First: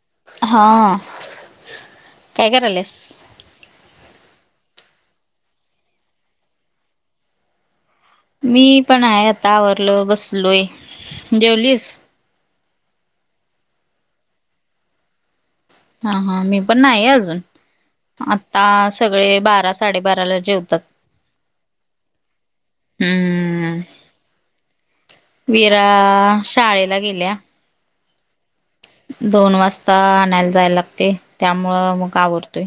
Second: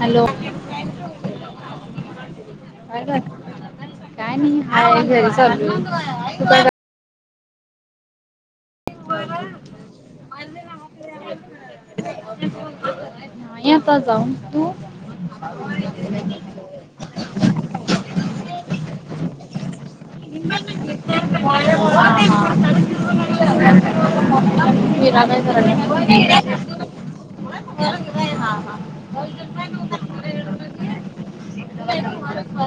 Hello. हां काय करालेस? काय नाही आहे घरी चालूय तू काय कर मी पण आहे आता आवरलो बसलोय जेवलीस? ये आता जाऊन तू. हा हा मी पण नाही अजून [inaudible] आता सगळे बारा साडेबाराला जेवतात. [inaudible] हम्म मीरा काय विरा शाळेला गेल्या. हा हा. दोन वाजता आणायला जाय लागतेय त्यामुळं मग आवरतोय.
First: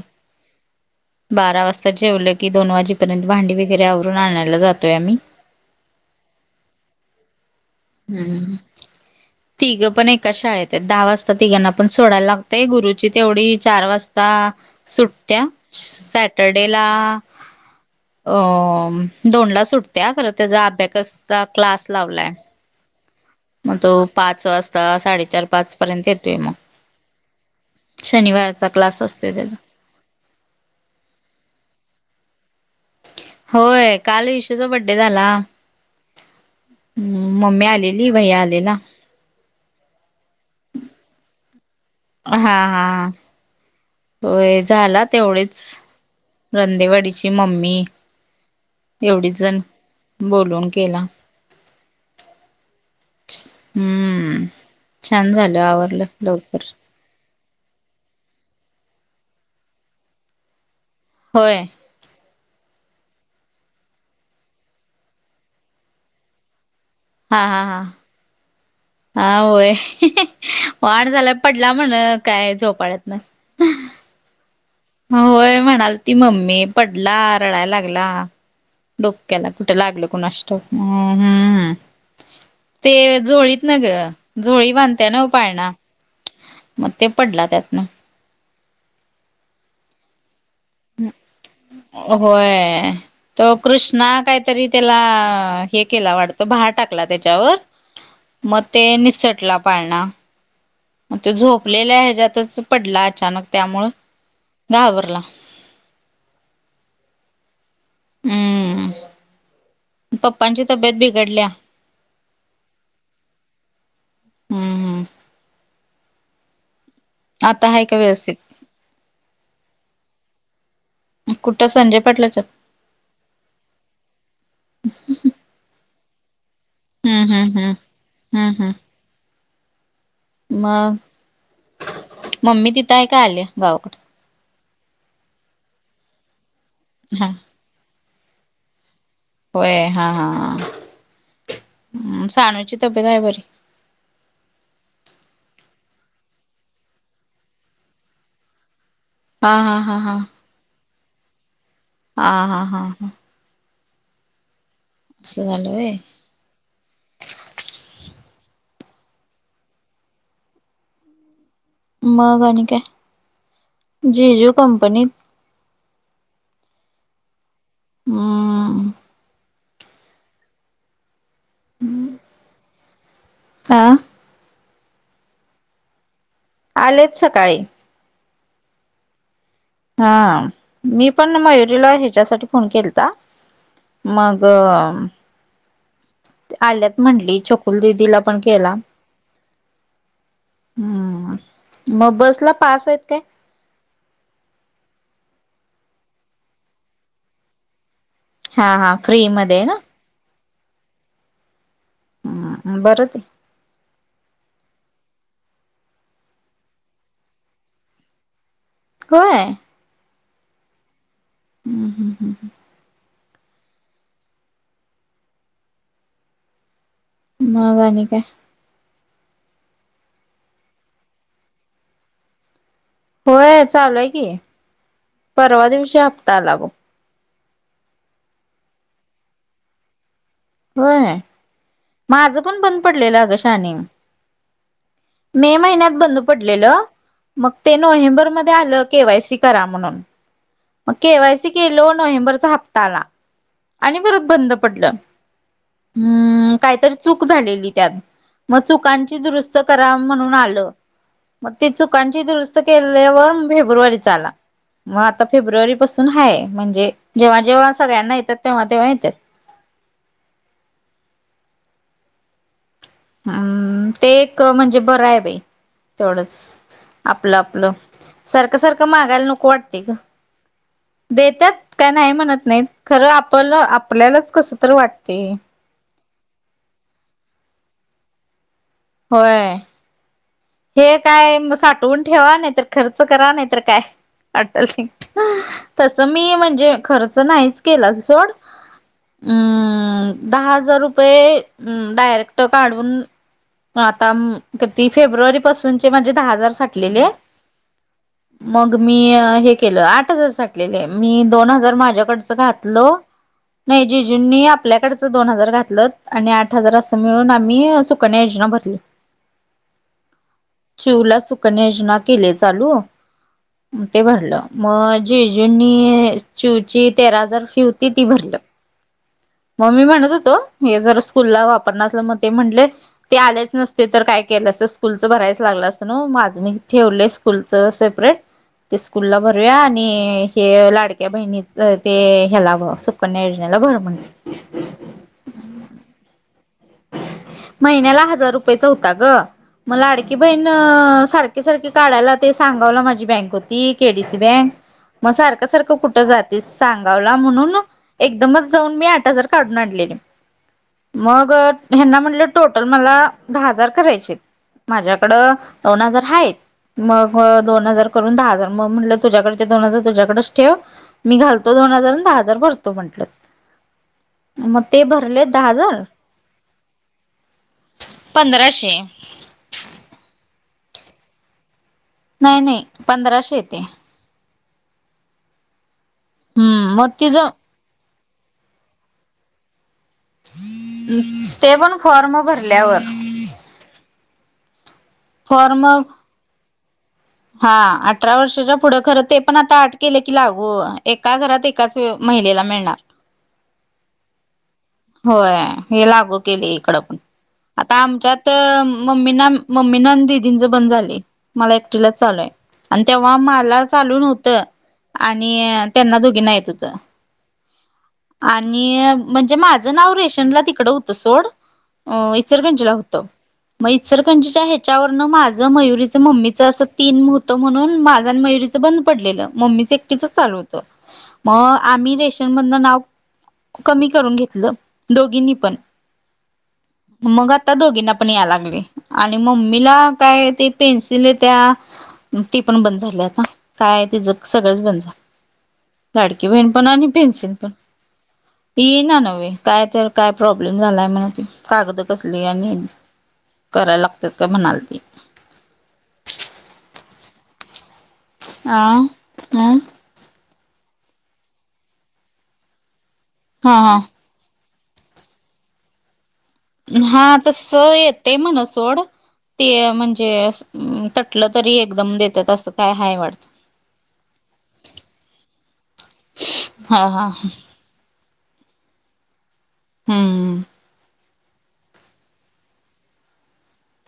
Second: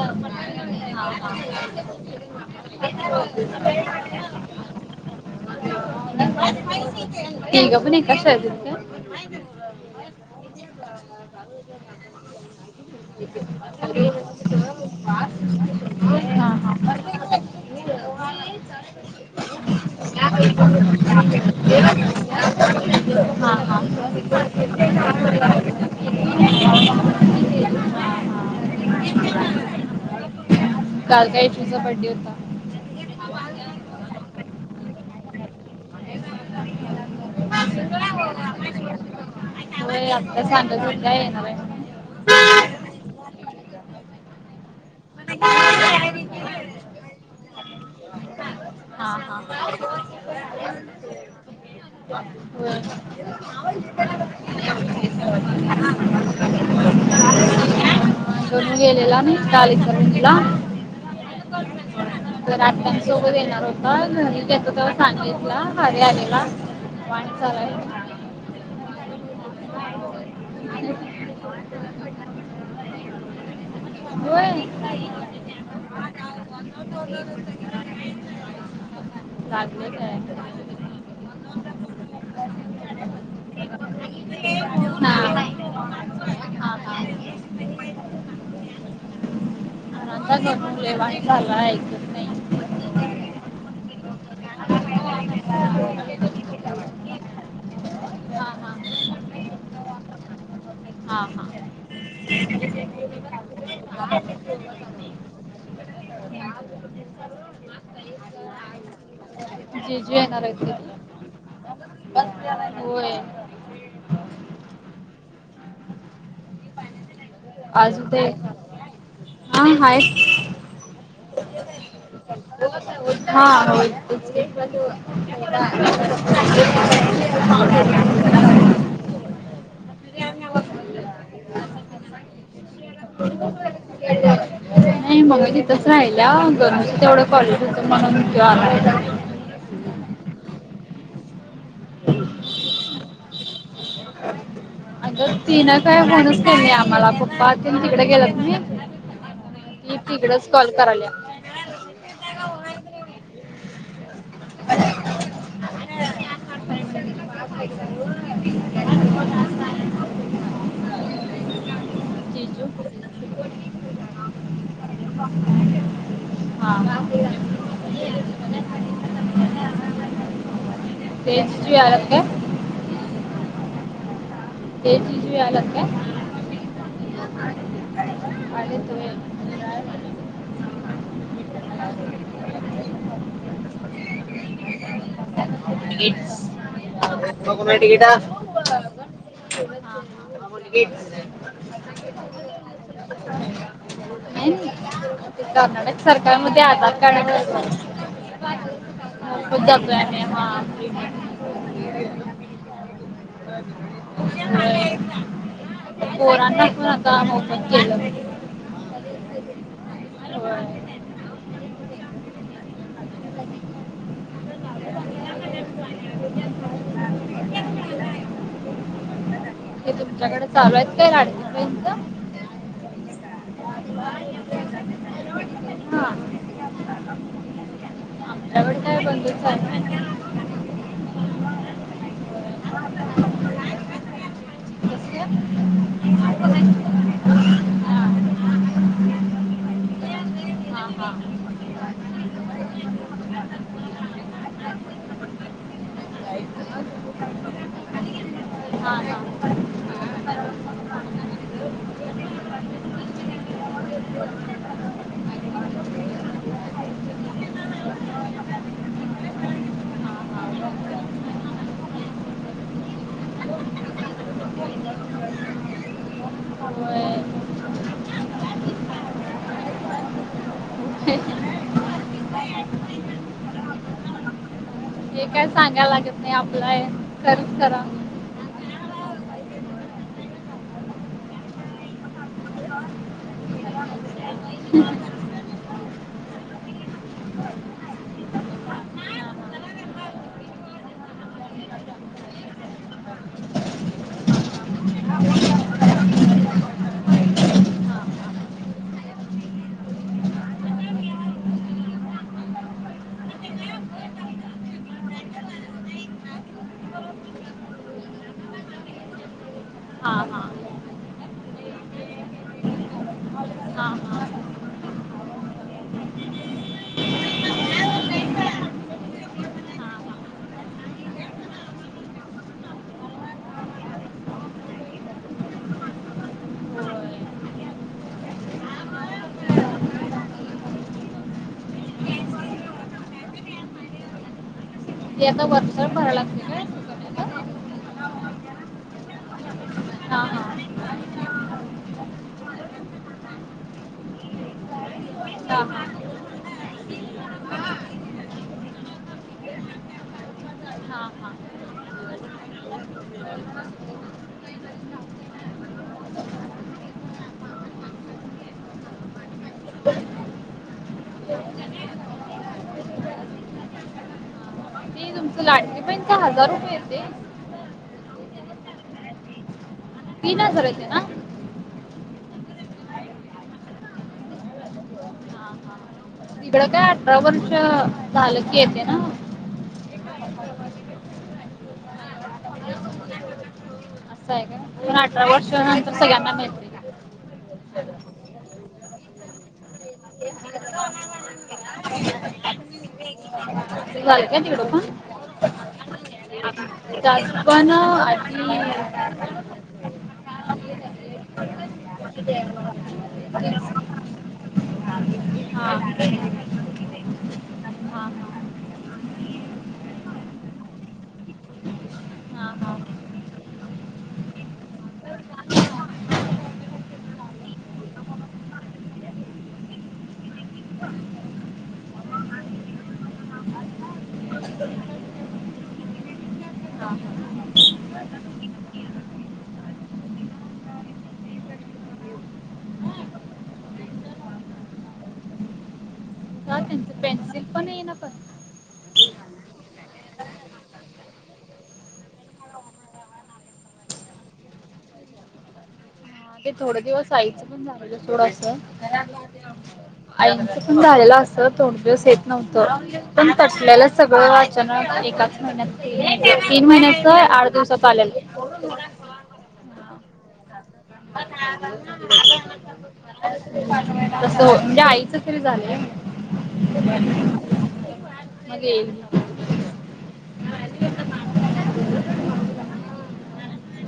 [inaudible] बारा वाजता जेवलं की दोन वाजेपर्यंत भांडी वगैरे आवरून आणायला जातोय आम्ही. तिघ पण एकाच शाळेत आहेत का? तिघं पण एकाच शाळेत आहेत दहा वाजता तिघांना पण सोडायला लागतय गुरुची तेवढी चार वाजता सुटत्या काय हा सॅटरडे हा ला अ दोनला सुटत्या खरं त्याचा ॲबॅकसचा क्लास लावलाय मी. हा म हा तो पाच वाजता साडेचार पाच पर्यंत येतोय मग. शनिवारचा क्लास असतेय त्याचा. काल काय इशूचा बड्डे होता. होय काल ईशूचा बड्डे झाला. हम्म मम्मी आलेली भैया आलेला. होय आत्या सांगत होत्या येणार आहे म्हणून. हां हां. व्हय झाला तेवढेच रंदेवाडीची मम्मी हा एवढी जण हा बोलून केला. हम्म छान झालं आवरलं [inaudible] लवकर. करून गेलेला नी शाळेत [unintelligible] होय. तर आत्यांसोबत येणार होता घरीच येत होता सांगलितला घरी आलेला. वांग हा हा हा चालायचो. हा होय वाढ झाला पडला म्हण काय झोपाळयातन. होय. होय म्हणाल ती मम्मी पडला रडायला लागला. डोक्याला कुठे लागले लागल काय कोणास ठाऊक? हम्म. ते झोळीत ना ग झोळी बांधत्या ना वं हा पाळणा. हा मग हा ते आणि पडला त्यातनं. [unintelligible] लय वानी चालला हाय होय तो कृष्णा काय तरी त्याला हे केला वाटतं भार टाकला त्याच्यावर हा म हा ते निसटला पाळणा म हा ते हा झोपलेल्या ह्याज्यातच पडला अचानक त्यामुळ घाबरला [unintelligible] जेजू हम्म येणार पप्पांची तब्येत आहेत बिघडल्या होय. हम्म हम्म आता आहे का आज हुते व्यवस्थित हा हायत कुठं संजय पाटलाच्यात [unintelligible] हा हो इथंच हम्म हम्म हम्म हम्म ये [unintelligible] मग मम्मी तिथं हाय का आलीय गावाकड [unintelligible] नाय मग इथंच राहिला गरमीच तेवढं हा कॉलेज होत म्हणून [unintelligible] होय हा हा हा हूं सानुची तब्येत हाय बरी अग तिनं काय फोनच केल नाय आम्हाला पप्पा तेन तिकड गेलत नय हा हा हा हा कॉल करायल्या हा हा हा ह अस झाल व्हय. [unintelligible] मग आणि जिजू काय जेजू कंपनीत हा काय आं तेज जेवायला हा ते जीजू यायलात काय आलेत सकाळी. आलेत व्हय हा मी पण मयुरीला ह्याच्यासाठी फोन केलता. मग [unintelligible] तिकीट्स ती आल्यात म्हटली छकुल दिदीला पण केला. हा हा [unintelligible] हम्म मग बसला पास आहेत काय नाय नाही ते कर्नाटक सरकार मध्ये आधार कार्ड हा हा फ्री [unintelligible] मध्ये हो आहे ते डब्याने हा मध्ये. हम्म बर ते [unintelligible] व्हय ते पोरांना पण आता मोफत केलं. होय. होय. हूं हूं हूं हूं [unintelligible] मग आणि काय? हे तुमच्याकड चालू आहेत काय लाडक्या बहिणीच होय चालू हाय की परवा दिवशी हप्ता आला बघ आमच्याकड काय बंद हाय नय. होय माझं पण बंद पडलेलं अग शानी कसं मे महिन्यात बंद पडलेलं मग ते हां हां नोव्हेंबरमध्ये आलं केवायसी करा म्हणून म हां केवायसी केलो, नोव्हेंबरचा हप्ता आला. आणि परत बंद पडलं हम्म काहीतरी चूक झालेली त्यात मग हां चुकांची हां दुरुस्त करा म्हणून आलं मग ते चुकांची दुरुस्त केल्या पण फेब्रुवारीचा आला. मग आता फेब्रुवारी पासून हाय म्हणजे जेव्हा जेव्हा सगळ्यांना येतात तेव्हा तेव्हा येत्यात. हम्म ते एक म्हणजे बरं हाय बाई तेवढंच होय आपलं आपलं सारखं सारखं मागायला नको वाटतंय ग. देत्यात काय नाही म्हणत नाही खरं आपलं आपल्यालाच कसं तर वाटते. हे काय सांगायला लागत नाही आपलाय खर्च करा. होय. हे काय साठवून ठेवा नाहीतर खर्च करा नाहीतर काय अटल सिंग तसं मी म्हणजे खर्च नाहीच केला सोड हम्म दहा हजार रुपये डायरेक्ट काढून आता किती फेब्रुवारी पासूनचे माझे दहा हजार साठलेले आहे. मग मी हे केलं आठ हजार साठलेले मी दोन हजार माझ्याकडचं घातलं नाही जीजुनी आपल्याकडचं दोन हजार घातल आणि आठ हजार असं मिळून आम्ही योजना भरली हा हा चिऊला सुकन्या योजना केलीय चालू. हां हां ते हां भरलं मग जेजुंनी चिऊची तेरा हजार फी होती ती भरलं. म ममी म्हणत हां होतो हे जर स्कूलला वापरना असलं मग ते म्हणले ते आलेच नसते तर काय केलंस असंत स्कूल भरायच लागलं असत न्हव माझं मी ठेवलंय होय स्कूलच सेपरेट. ते स्कूलला भरूया आणि हे लाडक्या बहिणीच हाय ते ह्याला भ सुकन्या योजनेला भर म्हटले एका वर्षाला भराव लागतंय काय? सुकन्याला महिन्याला हजार रुपयचा होता ग मग लाडकी हां हां बहीण सारखी सारखी काढायला ते सांगोवला माझी बँक होती केडीसी बँक मग सारखं हां सारखं हां कुठं जातीस सांगोवला म्हणून एकदमच जाऊन मी आठ हजार काढून आणलेली. हा हा. ह्यांना म्हटलं टोटल मला दहा हजार करायचे माझ्याकडं दोन हजार हायत. मग दोन हजार करून दहा हजार मग म्हटलं तुझ्याकडचे दोन हजार तुझ्याकडच ठेव मी घालतो दोन हजार आणि दहा हजार भरतो म्हटलं. मग ते भरले तुमचं दहा लाडकी हजार ते बहीणचं हजार रुपये येते पंधराशे तीन हजार येतो ना? नाही नाही पंधराशे येते. तिकडं हम्म मग काय तिज अठरा वर्ष झाल की येते ना? ते पण फॉर्म भरल्यावर. असं आहे का पण अठरा वर्ष फॉर्म नंतर सगळ्यांना मिळत्यात. हा अठरा वर्षाच्या पुढं खर ते पण आता आट केलं की लागू एका घरात एक एकाच महिलेला मिळणार. [inaudible] होय हे लागू त पण [unintelligible] मम्मी ना मम्मीना दीदींच बंद झालंय मला एक टीलाच चालूय आणि तेव्हा मला चालू नव्हतं आणि हां हां त्यांना दोघीना येत होत. आणि म्हणजे माझं नाव रेशनला तिकडं होत सोड हां इचरकंजीला हां होत मग इचरकंजीच्या ह्याच्यावरन माझं मयुरीच मम्मी ज असं तीन होतं म्हणून माझं आणि मयुरीचं बंद पडलेलं मम्मीच एकटीच चालूतं. हो आम्ही रेश न मदन नाव कमी करून घेतलं दोघीनी पण. मग आता दोघींना पण या लागले आणि मम्मीला काय ते पेन्सिलत. त्या ती पण बंद झाली आता काय तीज जग सगळंच बंद झालय. लाडकी बहीण का पण आणि त्यांचं पेन्सिन पेन्सिल पण. येईना पण ये ना नव्हे काय तर काय प्रॉब्लेम झालाय म्हणा ते. कागदं कसली आणि करायला लागतात का म्हणाल ती. थोड दिवस आईचं पण मोबाईलवर थोडंस अ सोडायचं. अ आईच पण झालेला असं थोड दिवस येत नव्हतं पण हा हा तटल्याला. सगळं आचान एकाच महिन्यात तीन महिन्याच हा तस आठ दिवसात आलेल. येते म्हण सोड ते म्हणजे आस. तसं काय हाय वाटत होतंय. फ्री झालंय. हा हा. मग येईन. हम्म.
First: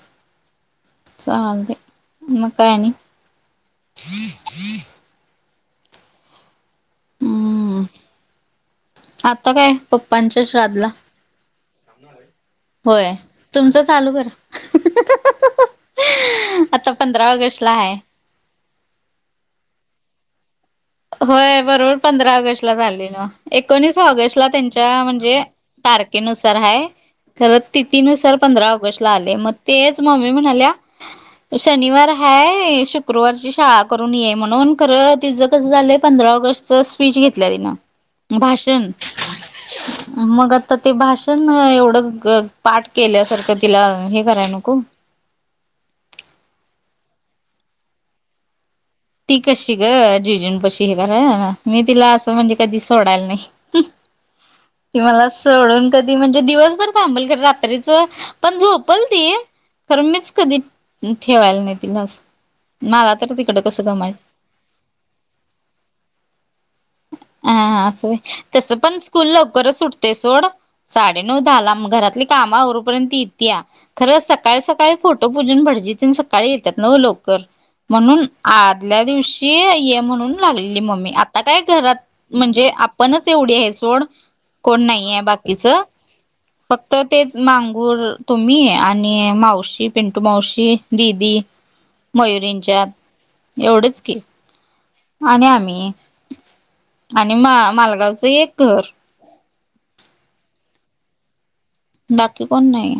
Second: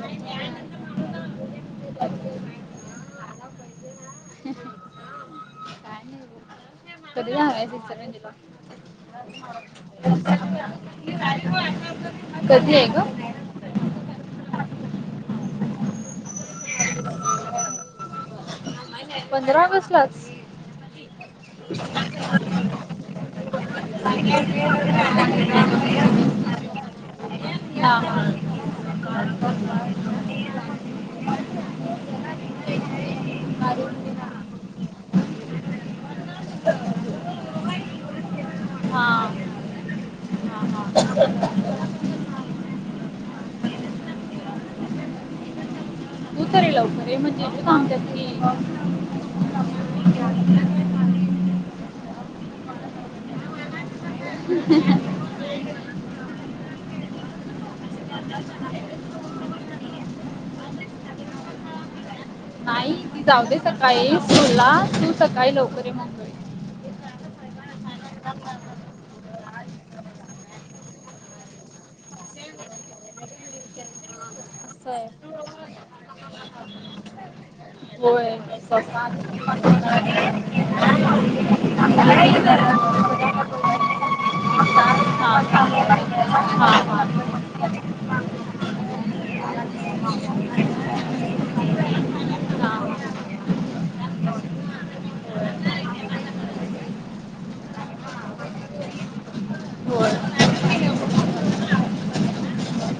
काय नाही चालतेय म काय आणि. कधी जायचं हम्म इचलकरंजीला. आता काय पप्पांच्या श्राद्धला कधी आहे होय ग. तुमचं चालू कर आता पंधरा ऑगस्ट ला आहे. पंधरा ऑगस्ट लाच. होय बरोबर पंधरा ऑगस्ट ला झाल्याले ना एकोणीस ऑगस्ट ला त्यांच्या म्हणजे. तारखेनुसार हाय खरं हा तिथीनुसार हा पंधरा ऑगस्ट ला आले मग तेच म म्मी म्हणाल्या. शनिवार हाय शुक्रवारची शाळा करून ये म्हणून खरं तिचं. कस झालं पंधरा ऑगस्ट स्पीच घेतल्या तिनं भाषण. हा मग आता ते हा भाषण एवढं क पाठ केल्यासारखं तिला हे कराय नको. तू तररीे लवकर आहे म्हणजे तू सांगत. ती कशी ग जीजून पशी हे करा ना मी तिला असं म्हणजे कधी सोडायला नाही. तुम्हाला. सडून कधी म्हणजे दिवसभर थांबल क रात्रीच पण झोपल ती. खर मीच कधी ठेवायला नाही ति लस मला तर तिकड काही तुला तू सकाळी लवकरी मणकरी. हा हा असं होय तसं पण स्कूल लवकरच उठतेय सोड. साडे नऊ मग घरातले काम अवरपर्यंत ती येत्या. खरं सकाळी असं सकाळी फोटो आहे पूजून भटजीतील सकाळी येतात न लवकर म्हणून. होय आदल्या स्वस्तात. दिवशी ये म्हणून लागली मम्मी आता काय. घरात म्हणजे आपणच एवढी आहे सोड. कोण नाही आहे बाकीच हा फक्त हा तेच मांगूर तुम्ही आणि. मावशी पिंटू मावशी दीदी. हा मयुरींच्यात एवढंच की आणि आम्ही. आणि मा मालगावचं एक घर. होय. बाकी कोण नाही.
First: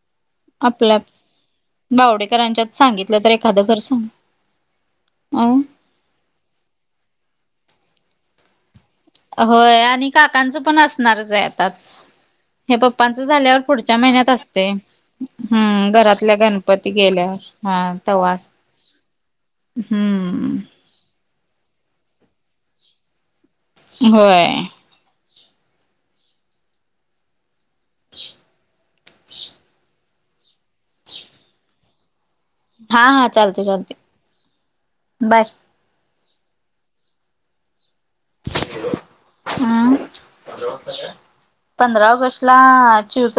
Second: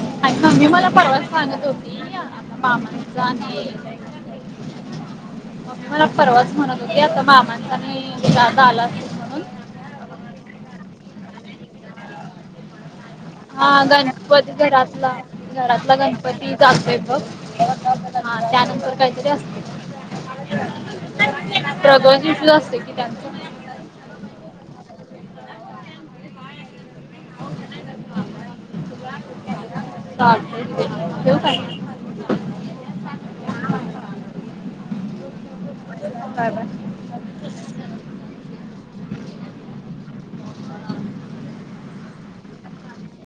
आणि मम्मी मला आपल्या परवा सांगत होती आता बावडेकरांच्यात मामांचा सांगितलं तर एखादं घर सांग. आणि अ मला परवाच म्हणत होती आता मामांचा नाही वि आला. म्हणून होय आणि काकांचं पण असणारच आहे आताच. हे पप्पांच झाल्यावर हा पुढच्या महिन्यात गणपती असते घरातला हम्म घरातला घरातल्या गणपती जातोय बघ गेल्या त्यानंतर काहीतरी असते हम्म रघवन जीषू असते कि त्यांच होय ठ का हा हा चालते चालते बाय ब हम् पंधरा ऑगस्ट ला चिवच